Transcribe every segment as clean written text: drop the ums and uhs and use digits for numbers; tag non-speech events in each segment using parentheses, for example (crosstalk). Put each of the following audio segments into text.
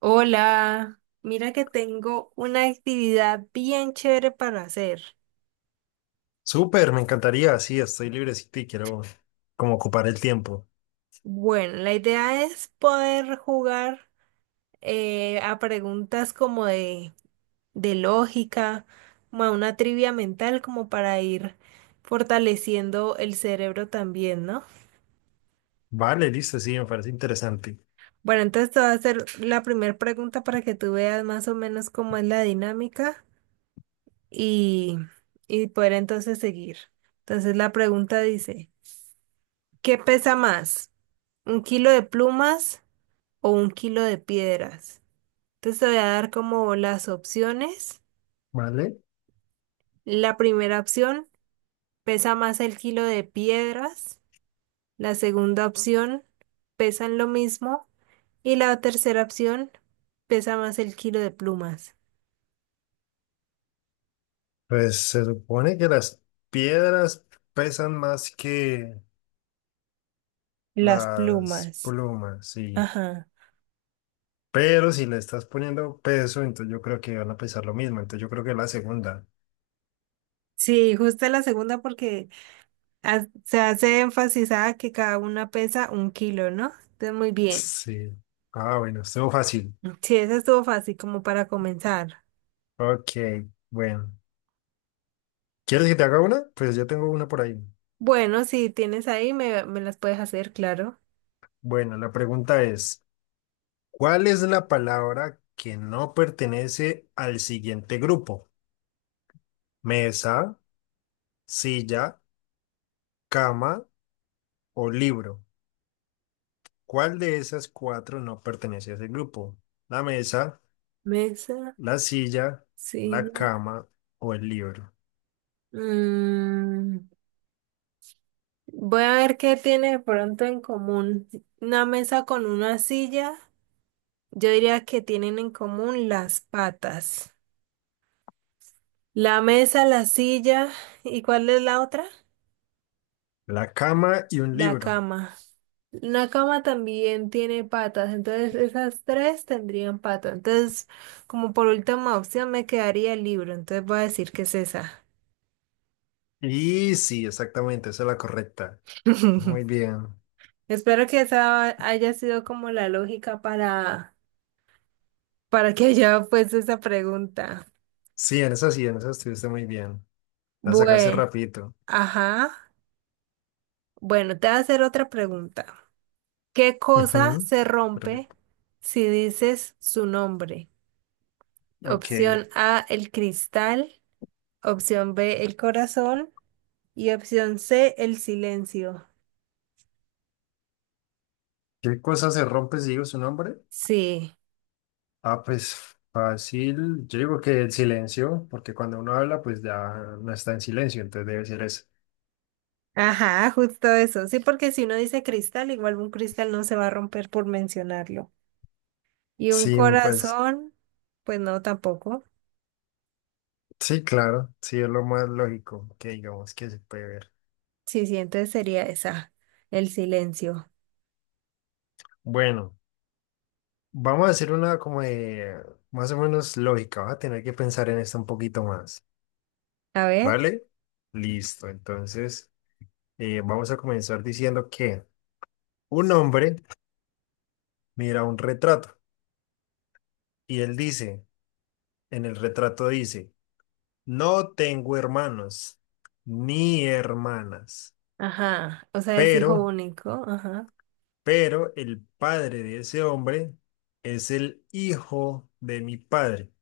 Hola, mira que tengo una actividad bien chévere para hacer. Súper, me encantaría, sí, estoy librecito y quiero como ocupar el tiempo. Bueno, la idea es poder jugar a preguntas como de lógica, como a una trivia mental, como para ir fortaleciendo el cerebro también, ¿no? Vale, listo, sí, me parece interesante. Bueno, entonces te voy a hacer la primera pregunta para que tú veas más o menos cómo es la dinámica y, y poder entonces seguir. Entonces la pregunta dice, ¿qué pesa más? ¿Un kilo de plumas o un kilo de piedras? Entonces te voy a dar como las opciones. Vale, La primera opción, pesa más el kilo de piedras. La segunda opción, pesan lo mismo. Y la tercera opción, pesa más el kilo de plumas. pues se supone que las piedras pesan más que Las las plumas. plumas, sí. Ajá. Pero si le estás poniendo peso, entonces yo creo que van a pesar lo mismo, entonces yo creo que la segunda. Sí, justo la segunda porque se hace énfasis a que cada una pesa un kilo, ¿no? Entonces, muy bien. Sí. Ah, bueno, estuvo fácil. Sí, esa estuvo fácil como para comenzar. Ok, bueno. ¿Quieres que te haga una? Pues yo tengo una por ahí. Bueno, si tienes ahí, me las puedes hacer, claro. Bueno, la pregunta es... ¿Cuál es la palabra que no pertenece al siguiente grupo? Mesa, silla, cama o libro. ¿Cuál de esas cuatro no pertenece a ese grupo? La mesa, Mesa, la silla, la silla. cama o el libro. Mm, voy a ver qué tiene de pronto en común. Una mesa con una silla, yo diría que tienen en común las patas. La mesa, la silla, ¿y cuál es la otra? La cama y un La libro. cama. Una cama también tiene patas, entonces esas tres tendrían patas. Entonces, como por última opción, me quedaría el libro, entonces voy a decir que es esa. Y sí, exactamente, esa es la correcta. Muy (laughs) bien. Espero que esa haya sido como la lógica para que haya puesto esa pregunta. Sí, en esa estuviste muy bien. La sacaste Bueno, rapidito. ajá. Bueno, te voy a hacer otra pregunta. ¿Qué cosa Ujú. se rompe Perfecto. si dices su nombre? Ok. Opción A, el cristal. Opción B, el corazón. Y opción C, el silencio. ¿Qué cosa se rompe si digo su nombre? Sí. Ah, pues fácil. Yo digo que el silencio, porque cuando uno habla, pues ya no está en silencio, entonces debe ser eso. Ajá, justo eso. Sí, porque si uno dice cristal, igual un cristal no se va a romper por mencionarlo. Y un Sí, pues corazón, pues no, tampoco. sí, claro, sí es lo más lógico que digamos que se puede ver. Sí, sí, entonces sería esa, el silencio. Bueno, vamos a hacer una como de más o menos lógica, vas a tener que pensar en esto un poquito más, A ver, ¿vale? Listo, entonces vamos a comenzar diciendo que un hombre mira un retrato y él dice, en el retrato dice, no tengo hermanos ni hermanas, ajá, o sea, es hijo pero, único, ajá. pero el padre de ese hombre es el hijo de mi padre.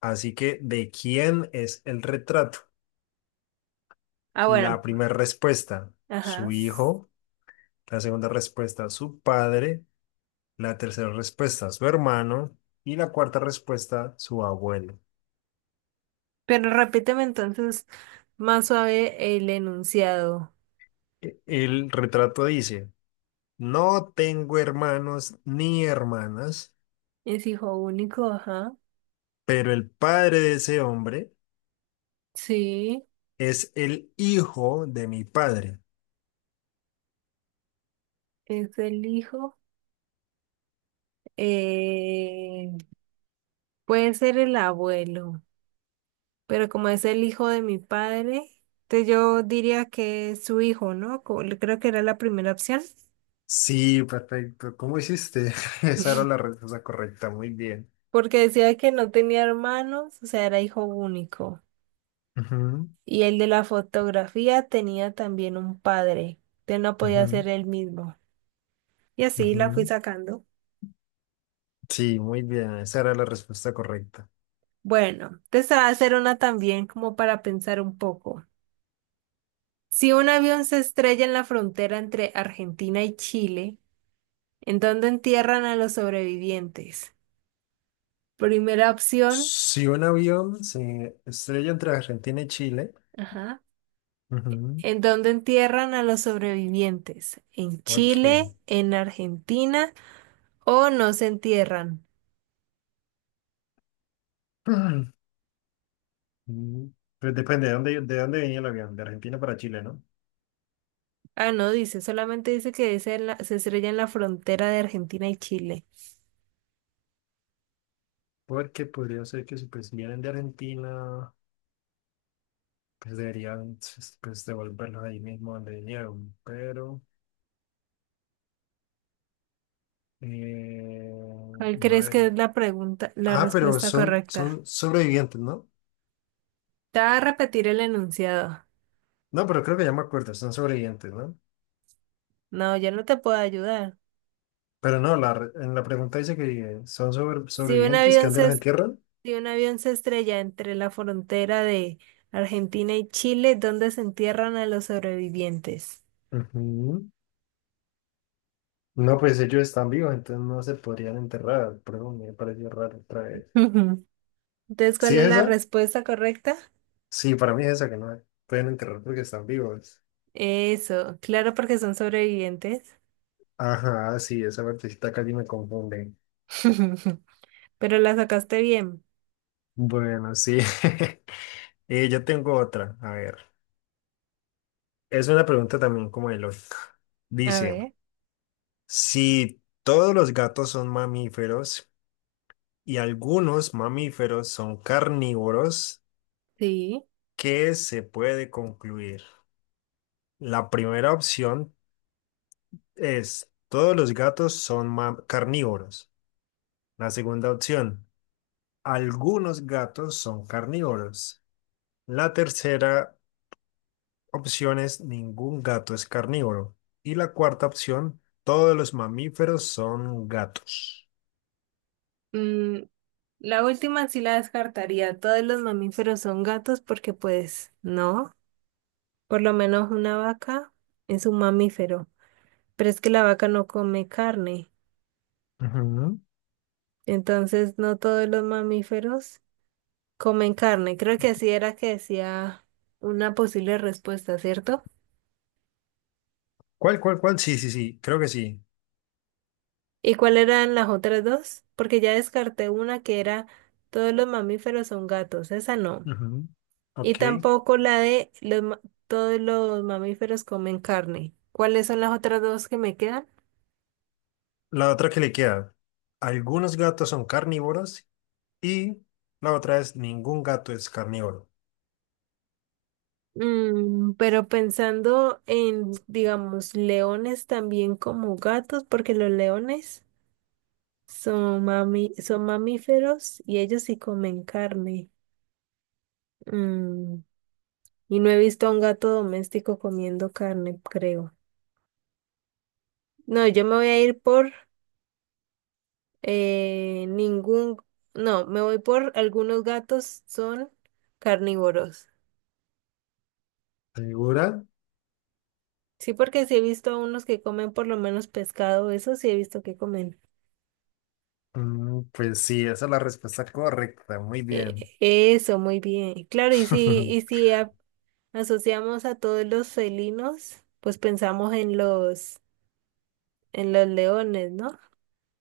Así que, ¿de quién es el retrato? Ah, bueno, La primera respuesta, ajá. su hijo. La segunda respuesta, su padre. La tercera respuesta, su hermano. Y la cuarta respuesta, su abuelo. Pero repíteme entonces más suave el enunciado. El retrato dice, no tengo hermanos ni hermanas. Es hijo único, ajá. Pero el padre de ese hombre Sí, es el hijo de mi padre. es el hijo. Eh, puede ser el abuelo. Pero como es el hijo de mi padre, entonces yo diría que es su hijo, ¿no? Creo que era la primera opción, Sí, perfecto. ¿Cómo hiciste? (laughs) Esa era la (laughs) respuesta correcta. Muy bien. porque decía que no tenía hermanos, o sea, era hijo único. Ujú, Y el de la fotografía tenía también un padre, entonces no podía ujú, ser él mismo. Y así la fui ujú. sacando. Sí, muy bien. Esa era la respuesta correcta. Bueno, te va a hacer una también como para pensar un poco. Si un avión se estrella en la frontera entre Argentina y Chile, ¿en dónde entierran a los sobrevivientes? Primera opción, Si un avión se estrella entre Argentina y Chile. ajá. Ujú. ¿En dónde entierran a los sobrevivientes? ¿En Chile, Ok. en Argentina o no se entierran? (clears throat) Mm, pues depende de dónde venía el avión. De Argentina para Chile, ¿no? Ah, no dice, solamente dice que es en se estrella en la frontera de Argentina y Chile. Porque podría ser que si pues si vienen de Argentina, pues deberían pues, devolverlos ahí mismo donde vinieron, pero eh, ¿Cuál no crees que es debería. la pregunta, la Ah, pero respuesta son, correcta? son sobrevivientes, ¿no? Te va a repetir el enunciado. No, pero creo que ya me acuerdo, son sobrevivientes, ¿no? No, ya no te puedo ayudar. Pero no, la, en la pregunta dice que son Si un sobrevivientes, que avión dónde se, los es- entierran. Si un avión se estrella entre la frontera de Argentina y Chile, ¿dónde se entierran a los sobrevivientes? Ujú. No, pues ellos están vivos, entonces no se podrían enterrar, pero me pareció raro otra vez. (laughs) Entonces, ¿Sí ¿cuál es es la esa? respuesta correcta? Sí, para mí es esa que no pueden enterrar porque están vivos. Eso, claro, porque son sobrevivientes. Ajá, sí, esa partecita casi me confunde. (laughs) Pero la sacaste bien. Bueno, sí. (laughs) Yo tengo otra. A ver, es una pregunta también como de lógica. A Dice, ver, si todos los gatos son mamíferos y algunos mamíferos son carnívoros, sí. ¿qué se puede concluir? La primera opción es, todos los gatos son carnívoros. La segunda opción, algunos gatos son carnívoros. La tercera opción es ningún gato es carnívoro. Y la cuarta opción, todos los mamíferos son gatos. Mm, la última sí la descartaría. Todos los mamíferos son gatos porque pues no. Por lo menos una vaca es un mamífero. Pero es que la vaca no come carne. Ujú. Entonces, no todos los mamíferos comen carne. Creo que así era que decía una posible respuesta, ¿cierto? ¿Cuál? Sí, sí, sí, creo que sí. ¿Y cuáles eran las otras dos? Porque ya descarté una que era todos los mamíferos son gatos, esa no. Ujú. Y Ok. tampoco la de todos los mamíferos comen carne. ¿Cuáles son las otras dos que me quedan? La otra que le queda, algunos gatos son carnívoros y la otra es ningún gato es carnívoro. Mm, pero pensando en, digamos, leones también como gatos, porque los leones son mamíferos y ellos sí comen carne. Mm, y no he visto a un gato doméstico comiendo carne, creo. No, yo me voy a ir por eh, ningún, no, me voy por algunos gatos son carnívoros. ¿Segura? Sí, porque sí he visto a unos que comen por lo menos pescado, eso sí he visto que comen. Mm, pues sí, esa es la respuesta correcta. Muy Eh, bien. eso, muy bien. Claro, y (laughs) si asociamos a todos los felinos, pues pensamos en en los leones, ¿no?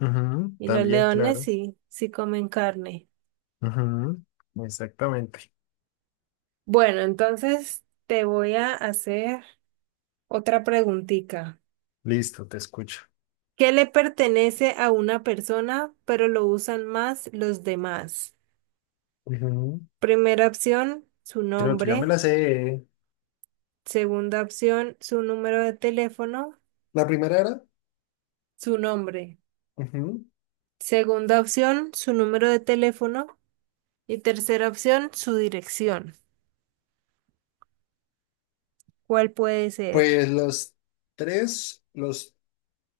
Ujú. Y los También, leones claro. sí, sí comen carne. Ujú. Exactamente. Bueno, entonces te voy a hacer otra preguntita. Listo, te escucho. Que le pertenece a una persona, pero lo usan más los demás. Ujú. Primera opción, su Creo que ya me nombre. la sé. Segunda opción, su número de teléfono, La primera era, su nombre. ujú, Segunda opción, su número de teléfono. Y tercera opción, su dirección. ¿Cuál puede ser? pues los tres los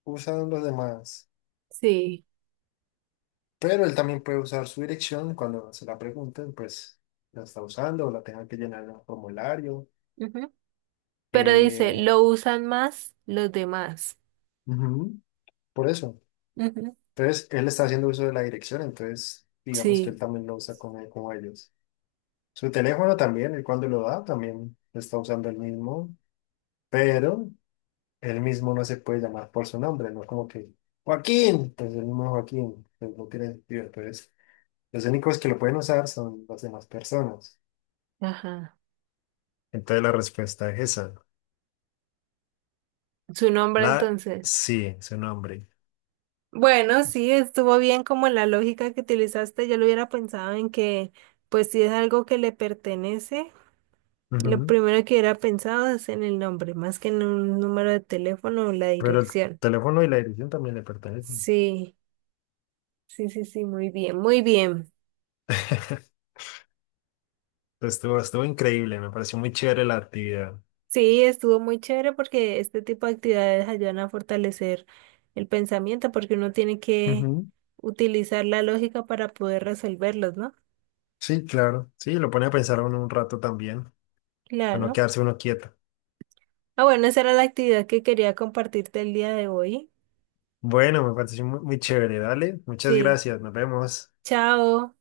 usan los demás, Sí. pero él también puede usar su dirección cuando se la pregunten, pues la está usando o la tenga que llenar en un formulario. Ujú. Pero dice, eh, lo usan más los demás. ujú, por eso. Ujú. Entonces, él está haciendo uso de la dirección, entonces digamos que él Sí. también lo usa como, como ellos. Su teléfono también, él cuando lo da, también está usando el mismo, pero él mismo no se puede llamar por su nombre, ¿no? Como que Joaquín, entonces el mismo Joaquín, pues no tiene sentido. Entonces, los únicos que lo pueden usar son las demás personas. Ajá. Entonces la respuesta es esa. Su nombre La entonces. sí, su nombre. Bueno, sí, estuvo bien como la lógica que utilizaste. Yo lo hubiera pensado en que, pues si es algo que le pertenece, lo Ujú. primero que hubiera pensado es en el nombre, más que en un número de teléfono o la Pero el dirección. teléfono y la dirección también le pertenecen. Sí, sí, sí, sí, muy bien, muy bien. (laughs) Estuvo increíble, me pareció muy chévere la actividad. Sí, estuvo muy chévere porque este tipo de actividades ayudan a fortalecer el pensamiento porque uno tiene que Ujú. utilizar la lógica para poder resolverlos, ¿no? Sí, claro. Sí, lo pone a pensar a uno un rato también, a no Claro. quedarse uno quieto. Ah, bueno, esa era la actividad que quería compartirte el día de hoy. Bueno, me pareció muy chévere, dale. Muchas Sí, gracias, nos vemos. chao.